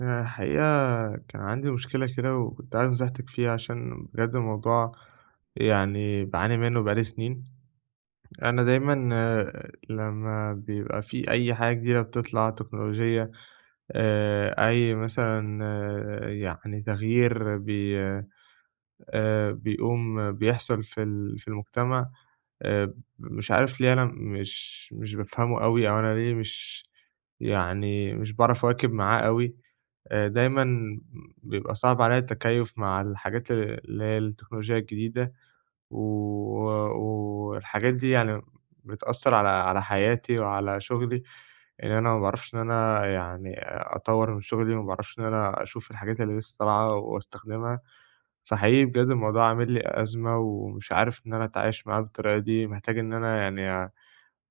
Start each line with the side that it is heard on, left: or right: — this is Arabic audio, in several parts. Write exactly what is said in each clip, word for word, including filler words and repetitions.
right: أنا الحقيقة كان عندي مشكلة كده وكنت عايز نصيحتِك فيها عشان بجد الموضوع يعني باعاني منّه بقى لي سنين. أنا دايمًا آآ لمّا بيبقى في أي حاجة جديدة بتطلع تكنولوجية، آآ أي مثلًا آه، يعني تغيير بي آآ بيقوم بيحصل في ال في المجتمع. آآ مش عارف ليه أنا مش مش بافهمه أوي، أو أنا ليه مش يعني مش باعرف أواكب معاه أوي. آآ دايمًا بيبقى صعب عليّا التكيُّف مع الحاجات اللي هي التكنولوجيا الجديدة، و والحاجات دي يعني بتأثّر على على حياتي وعلى شغلي، إن أنا ما باعرفش إن أنا يعني أطوّر من شغلي، وما باعرفش إن أنا أشوف الحاجات اللي لسه طالعة واستخدمها. فحقيقي بجد الموضوع عامل لي أزمة ومش عارف إن أنا أتعايش معاه بالطريقة دي، محتاج إن أنا يعني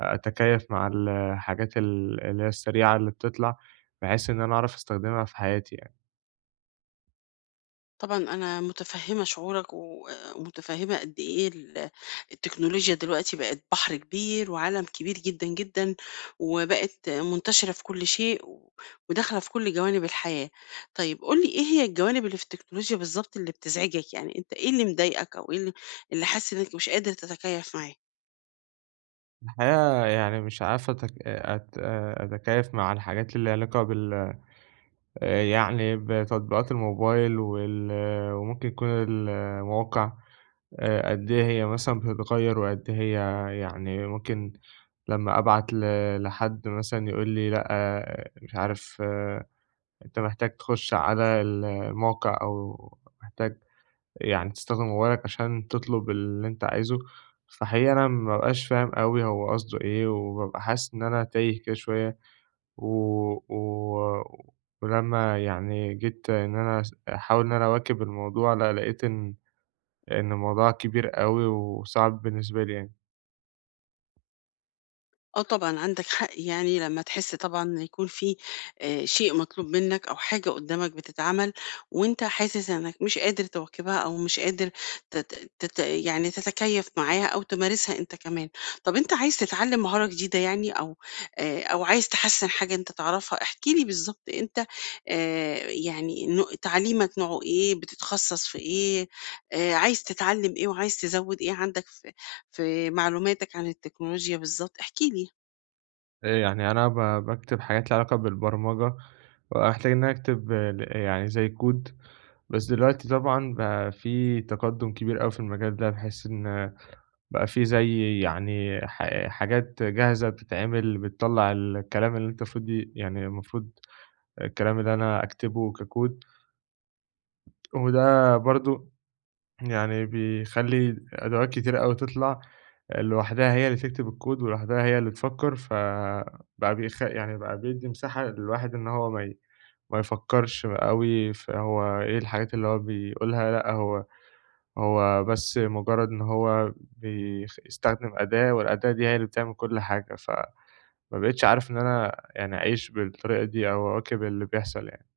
right: أتكيّف مع الحاجات ال اللي هي السريعة اللي بتطلع، بحيث إن أنا أعرف أستخدمها في حياتي يعني.
left: طبعًا أنا متفهّمة شعورك و ومتفهّمة قد إيه ال التكنولوجيا دلوقتي بقت بحر كبير وعالم كبير جدًا، جدًا، وبقت منتشرة في كل شيء و وداخلة في كل جوانب الحياة. طيب قُل لي إيه هي الجوانب اللي في التكنولوجيا بالضبط اللي بتزعجك؟ يعني أنت إيه اللي مضايقك أو إيه ال اللي حاسس إنك مش قادر تتكيّف معاه؟
right: الحقيقة يعني مش عارف أتك... أت... أتكيف مع الحاجات اللي ليها علاقة بال يعني بتطبيقات الموبايل، وال... وممكن يكون المواقع. آه، قد إيه هي مثلا بتتغير، وقد إيه هي يعني ممكن. لما أبعت ل... لحد مثلا يقول لي لأ، آه، مش عارف، آه، أنت محتاج تخش على الموقع، أو محتاج يعني تستخدم موبايلك عشان تطلب اللي أنت عايزه. فحقيقي أنا ما بابقاش فاهم أوي هو قصده إيه، وبابقى حاسس إن أنا تايه كده شوية. و و ولمّا يعني جيت إن أنا أس أحاول إن أنا أواكب الموضوع، لأ لقيت إن إن الموضوع كبير أوي وصعب بالنسبة لي يعني.
left: آه، طبعًا عندك حق، يعني لمّا تحس طبعًا إن يكون في آآ شيء مطلوب منّك أو حاجة قدّامك بتتعمل وأنت حاسس إنّك مش قادر تواكبها أو مش قادر تت تت يعني تتكيّف معاها أو تمارسها أنت كمان. طَب أنت عايز تتعلّم مهارة جديدة يعني أو آآ أو عايز تحسّن حاجة أنت تعرفها، احكِ لي بالضبط أنت آآ يعني نوع تعليمك نوعه إيه، بتتخصّص في إيه، آآ عايز تتعلّم إيه وعايز تزوّد إيه عندك في في معلوماتك عن التكنولوجيا بالضبط، احكِ لي.
right: آآ يعني أنا ب باكتب حاجات ليها علاقة بالبرمجة، بابقى محتاج إن أنا أكتب، آه، ل يعني زي كود. بس دلوقتي طبعًا بقى في تقدُّم كبير أوي في المجال ده، بحيث إن بقى في زي يعني ح حاجات جاهزة بتتعمل، بتطلّع الكلام اللي أنت المفروض ي يعني المفروض الكلام اللي أنا أكتبه ككود. وده برضه يعني بيخلّي أدوات كتيرة أوي تطلع لوحدها، هي اللي تكتب الكود، ولوحدها هي اللي تفكّر. فبقى بيخ يعني بقى بيدّي مساحة للواحد إن هو ما ي ما يفكّرش أوي، فهو إيه الحاجات اللي هو بيقولها؟ لأ، هو هو بس مجرد إن هو بيخ يستخدم أداة، والأداة دي هي اللي بتعمل كل حاجة. فما بقيتش عارف إن أنا يعني أعيش بالطريقة دي أو أواكب اللي بيحصل يعني.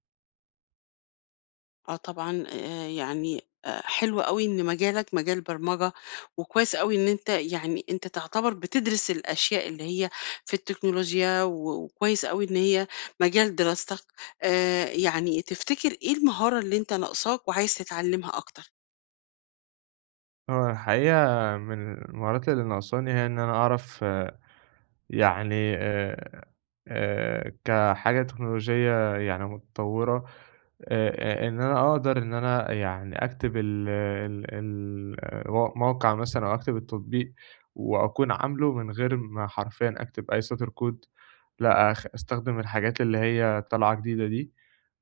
left: آه طبعًا، آآ يعني آآ حلو أوي إن مجالك مجال برمجة، وكويس أوي إن أنت يعني أنت تعتبر بتدرس الأشياء اللي هي في التكنولوجيا، و وكويس أوي إن هي مجال دراستك. آآ يعني تفتكر إيه المهارة اللي أنت ناقصاك وعايز تتعلمها أكتر؟
right: هو الحقيقة من المهارات اللي ناقصاني هي إن أنا أعرف، آه، يعني آآ آآ كحاجة تكنولوجية يعني متطورة. آآ، إن أنا أقدر إن أنا يعني أكتب ال ال ال و موقع مثلًا، أو أكتب التطبيق وأكون عامله من غير ما حرفيًا أكتب أي سطر كود. لأ، أخ أستخدم الحاجات اللي هي طالعة جديدة دي،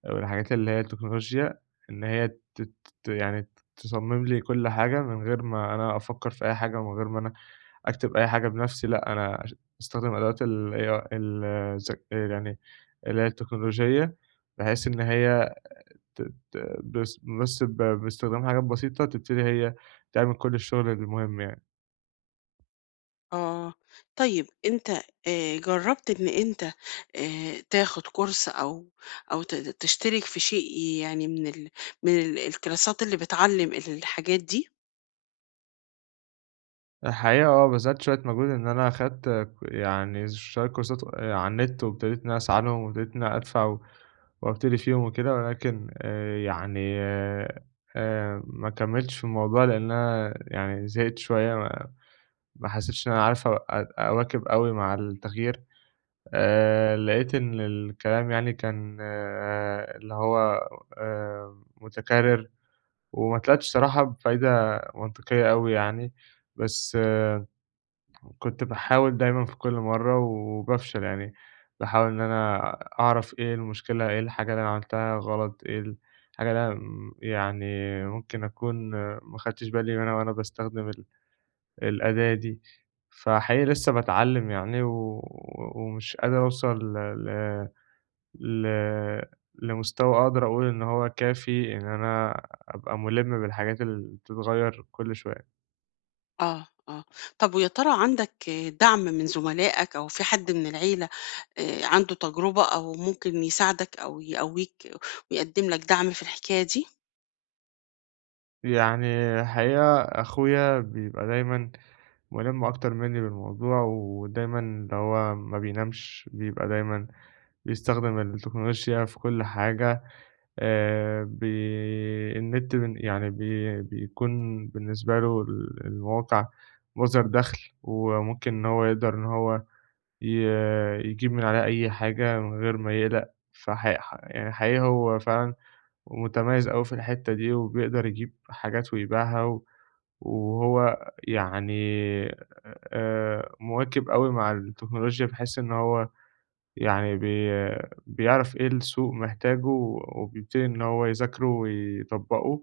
right: أو الحاجات اللي هي التكنولوجيا. إن هي ت ت يعني تصمم لي كل حاجة من غير ما أنا أفكر في أي حاجة، ومن غير ما أنا أكتب أي حاجة بنفسي. لأ، أنا أش باستخدم أدوات ال إيه آي، ال الذك يعني اللي هي التكنولوجية، بحيث إن هي ت ت بس بس ب باستخدام حاجات بسيطة تبتدي هي تعمل كل الشغل المهم يعني.
left: آه، طيب أنت آآ جرّبت إن أنت آآ تاخد كورس أو أو ت تشترك في شيء يعني من ال من ال الكلاسات اللي بتعلم الحاجات دي؟
right: الحقيقة آه بذلت شوية مجهود، إن أنا أخدت ك يعني شوية كورسات آآ على النت، وابتديت إن أنا أسعى لهم، وابتديت إن أنا أدفع، و وأبتدي فيهم وكده. ولكن آآ يعني آآ ما كمّلتش في الموضوع لإن أنا يعني زهقت شوية. ما ما حسيتش إن أنا عارف أو أ أواكب أوي مع التغيير. آآ لقيت إن الكلام يعني كان، آه، اللي هو آآ متكرر، وما طلعتش صراحة بفايدة منطقية أوي يعني. بس، آه، كنت باحاول دايمًا في كل مرّة وبافشل يعني. باحاول إن أنا أعرف إيه المشكلة، إيه الحاجة اللي أنا عملتها غلط، إيه الحاجة اللي أنا م يعني ممكن أكون، آه، ما خدتش بالي منها وأنا باستخدم ال الأداة دي. فحقيقي لسه باتعلّم يعني، و و- ومش قادر أوصل ل ل ل لمستوى أقدر أقول إن هو كافي، إن أنا أبقى مُلِم بالحاجات اللي بتتغيّر كل شوية.
left: آه، آه. طب ويا ترى عندك دعم من زملائك أو في حد من العيلة آآ عنده تجربة أو ممكن يساعدك أو يقويك ويقدم لك دعم في الحكاية دي؟
right: يعني الحقيقة أخويا بيبقى دايمًا مُلِم أكتر منّي بالموضوع، ودايمًا اللي هو ما بينامش. بيبقى دايمًا بيستخدم التكنولوجيا في كل حاجة، آآ بي النت، بن يعني بي بيكون بالنسبة له ال المواقع مصدر دَخْل، وممكن إن هو يقدر إن هو ي يجيب من عليها أي حاجة من غير ما يقلق. فحق ح يعني حقيقي هو فعلًا متميز أوي في الحتّة دي، وبيقدر يجيب حاجات ويبيعها، و وهو يعني آآ مواكب أوي مع التكنولوجيا، بحيث إن هو يعني بي بيعرف إيه السوق محتاجه، وبيبتدي إن هو يذاكره ويطبّقه.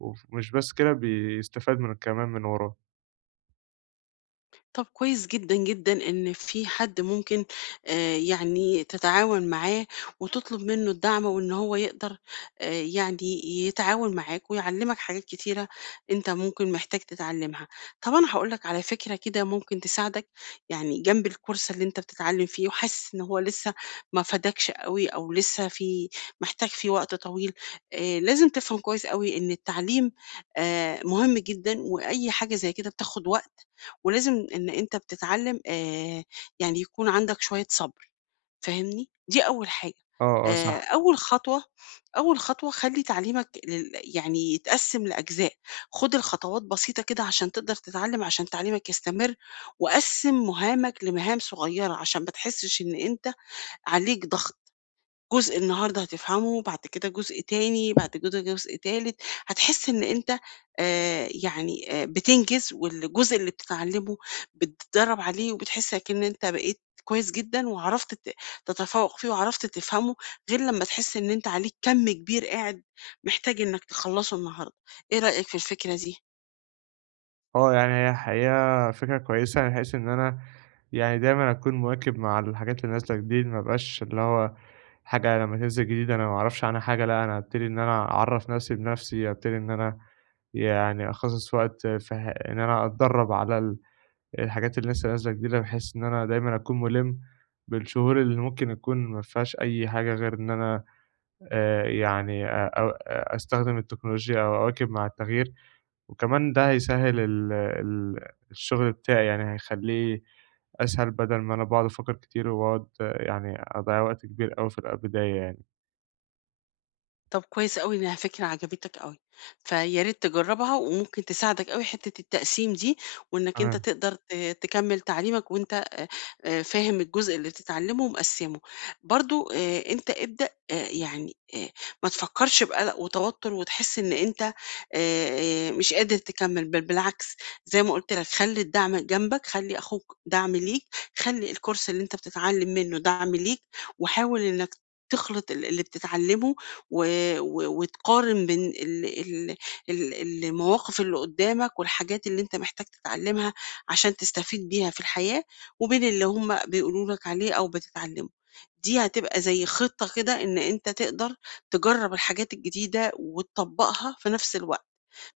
right: وف مش بس كده، بيستفاد من كمان من وراه.
left: طب كويس جدًا، جدًا إن في حد ممكن آآ يعني تتعاون معاه وتطلب منّه الدعم وإن هو يقدر آآ يعني يتعاون معاك ويعلّمك حاجات كتيرة أنت ممكن محتاج تتعلّمها. طب أنا هاقول لك على فكرة كده ممكن تساعدك، يعني جنب الcourse اللي أنت بتتعلّم فيه وحاسس إن هو لسه ما فادكش أوي أو لسه في محتاج فيه وقت طويل. آآ لازم تفهم كويس أوي إن التعليم آآ مهم جدًا، وأي حاجة زي كده بتاخد وقت، ولازم إن أنت بتتعلم آآ يعني يكون عندك شوية صبر، فاهمني؟ دي أول حاجة.
right: آه، آه
left: آآ
right: صح.
left: أول خطوة أول خطوة خلّي تعليمك لل يعني يتقسّم لأجزاء، خُد الخطوات بسيطة كده عشان تقدر تتعلم، عشان تعليمك يستمر، وقسّم مهامك لمهام صغيّرة عشان ما تحسّش إن أنت عليك ضغط. جزء النهارده هتفهمه، بعد كده جزء تاني، بعد كده جزء تالت، هتحس إن أنت آآ يعني آآ بتنجز، والجزء اللي بتتعلمه بتتدرّب عليه، وبتحس أكن أنت بقيت كويس جدًا، وعرفت ت تتفوق فيه، وعرفت تفهمه، غير لمّا تحس إن أنت عليك كَم كبير قاعد محتاج إنك تخلّصه النهارده. إيه رأيك في الفكرة دي؟
right: آه، يعني هي الحقيقة فكرة كويسة يعني، بحيث إن أنا يعني دايمًا أكون مواكب مع الحاجات اللي نازلة جديد، ما أبقاش اللي هو حاجة لمّا تنزل جديد أنا ما أعرفش عنها حاجة. لأ، أنا أبتدي إن أنا أعرّف نفسي بنفسي، أبتدي إن أنا يعني أخصص وقت في ح إن أنا أتدرّب على ال الحاجات اللي لسه نازلة جديدة، بحيث إن أنا دايمًا أكون مُلِم بالشهور اللي ممكن يكون ما فيهاش أي حاجة غير إن أنا آآ، يعني أ أو آه، أستخدم التكنولوجيا أو أواكب مع التغيير. وكمان ده هيسهّل ال ال الشغل بتاعي، يعني هيخلّيه أسهل بدل ما أنا باقعد أفكّر كتير، وباقعد يعني أضيّع وقت كبير أوي في البداية يعني.
left: طب كويس أوي إنها فكرة عجبتك أوي، فيا ريت تجرّبها، وممكن تساعدك أوي حتّة التقسيم دي، وإنك أنت
right: تمام.
left: تقدر ت تكمّل تعليمك وأنت آآ آآ فاهم الجزء اللي بتتعلّمه ومقسّمه. برضه آآ أنت ابدأ، آآ يعني آآ ما تفكّرش بقلق وتوتُّر وتحس إن أنت آآ مش قادر تكمّل، بل بالعكس، زي ما قُلت لك خلّي الدعم جنبك، خلّي أخوك دعم ليك، خلّي الcourse اللي أنت بتتعلّم منّه دعم ليك، وحاول إنك تخلِط ال اللي بتتعلّمه و و وتقارن بين ال ال ال المواقف اللي قدامك والحاجات اللي أنت محتاج تتعلمها عشان تستفيد بيها في الحياة، وبين اللي هم بيقولوا لك عليه أو بتتعلمه. دي هتبقى زي خطة كده إن أنت تقدر تجرب الحاجات الجديدة وتطبقها في نفس الوقت،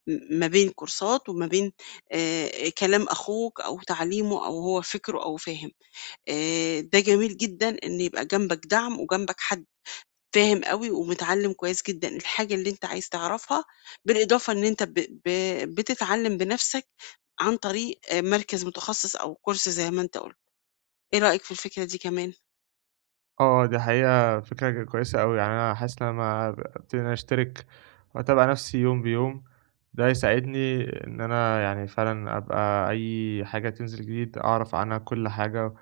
left: م ما بين كورسات وما بين آآ كلام أخوك أو تعليمه أو هو فكره أو فاهم. آآ ده جميل جدًا إن يبقى جنبك دعم وجنبك حد فاهم أوي ومتعلّم كويس جدًا الحاجة اللي أنت عايز تعرفها، بالإضافة إن أنت ب ب بتتعلّم بنَفْسك عن طريق آآ مركز متخصص أو كورس زي ما أنت قُلت. إيه رأيك في الفكرة دي كمان؟
right: آه، دي حقيقة فكرة ج كويسة أوي. يعني أنا حاسس إن أنا ب أبتدي إن أنا أشترك وأتابع نَفْسي يوم بيوم، ده هيساعدني إن أنا يعني فعلًا أبقى أي حاجة تنزل جديد أعرف عنها كل حاجة،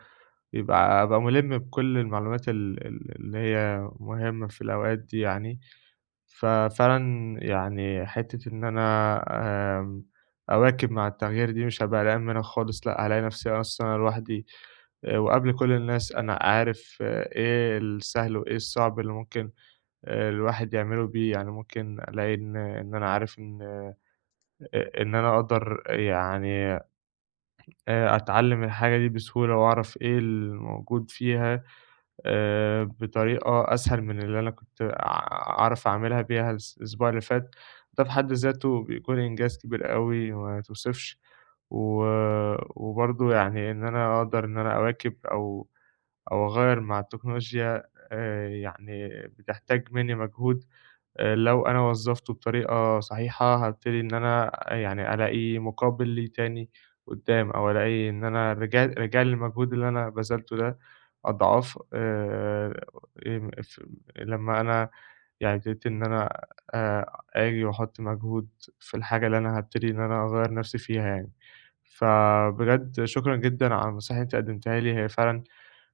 right: يبقى أبقى مُلِم بكل المعلومات ال ال اللي هي مهمة في الأوقات دي يعني. ففعلًا يعني حتّة إن أنا آمم، أواكب مع التغيير دي مش هابقى قلقان منها خالص. لأ، هالاقي نفسي أصلًا أنا لوحدي، آآ، وقبل كل الناس أنا عارف، آه، إيه السهل وإيه الصعب اللي ممكن، آآ، الواحد يعمله بيه. يعني ممكن ألاقي إن إن أنا عارف إن أ إن أنا أقدر يعني، آآ، أتعلم الحاجة دي بسهولة، وأعرف إيه الموجود فيها آآ بطريقة أسهل من اللي أنا كنت أع أعرف أعملها بيها الأس الأسبوع اللي فات. ده في حد ذاته بيكون إنجاز كبير أوي ما يتوصفش. و وبرضه يعني إن أنا أقدر إن أنا أواكب أو أو أغيّر مع التكنولوجيا آآ يعني بتحتاج منّي مجهود. آآ لو أنا وظّفته بطريقة صحيحة، هابتدي إن أنا، آه، يعني ألاقي مقابل ليه تاني قدّام، أو ألاقي إن أنا رجع رجع لي المجهود اللي أنا بذلته ده أضعاف. آآ آمم ف لمّا أنا يعني ابتديت إن أنا آآ آجي وأحُط مجهود في الحاجة اللي أنا هابتدي إن أنا أغيّر نَفْسي فيها يعني. فبجد شكرًا جدًا على النصايح اللي أنتِ قدّمتيها لي، هي فعلًا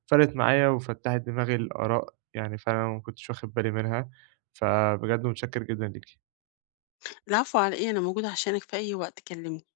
right: فرقِت معايا وفتّحت دماغي لآراء يعني فعلًا أنا ما كنتش واخد بالي منها. فبجد متشكّر جدًا ليكِ.
left: العفو على إيه، أنا موجودة عشانك في أي وقت، كلمني.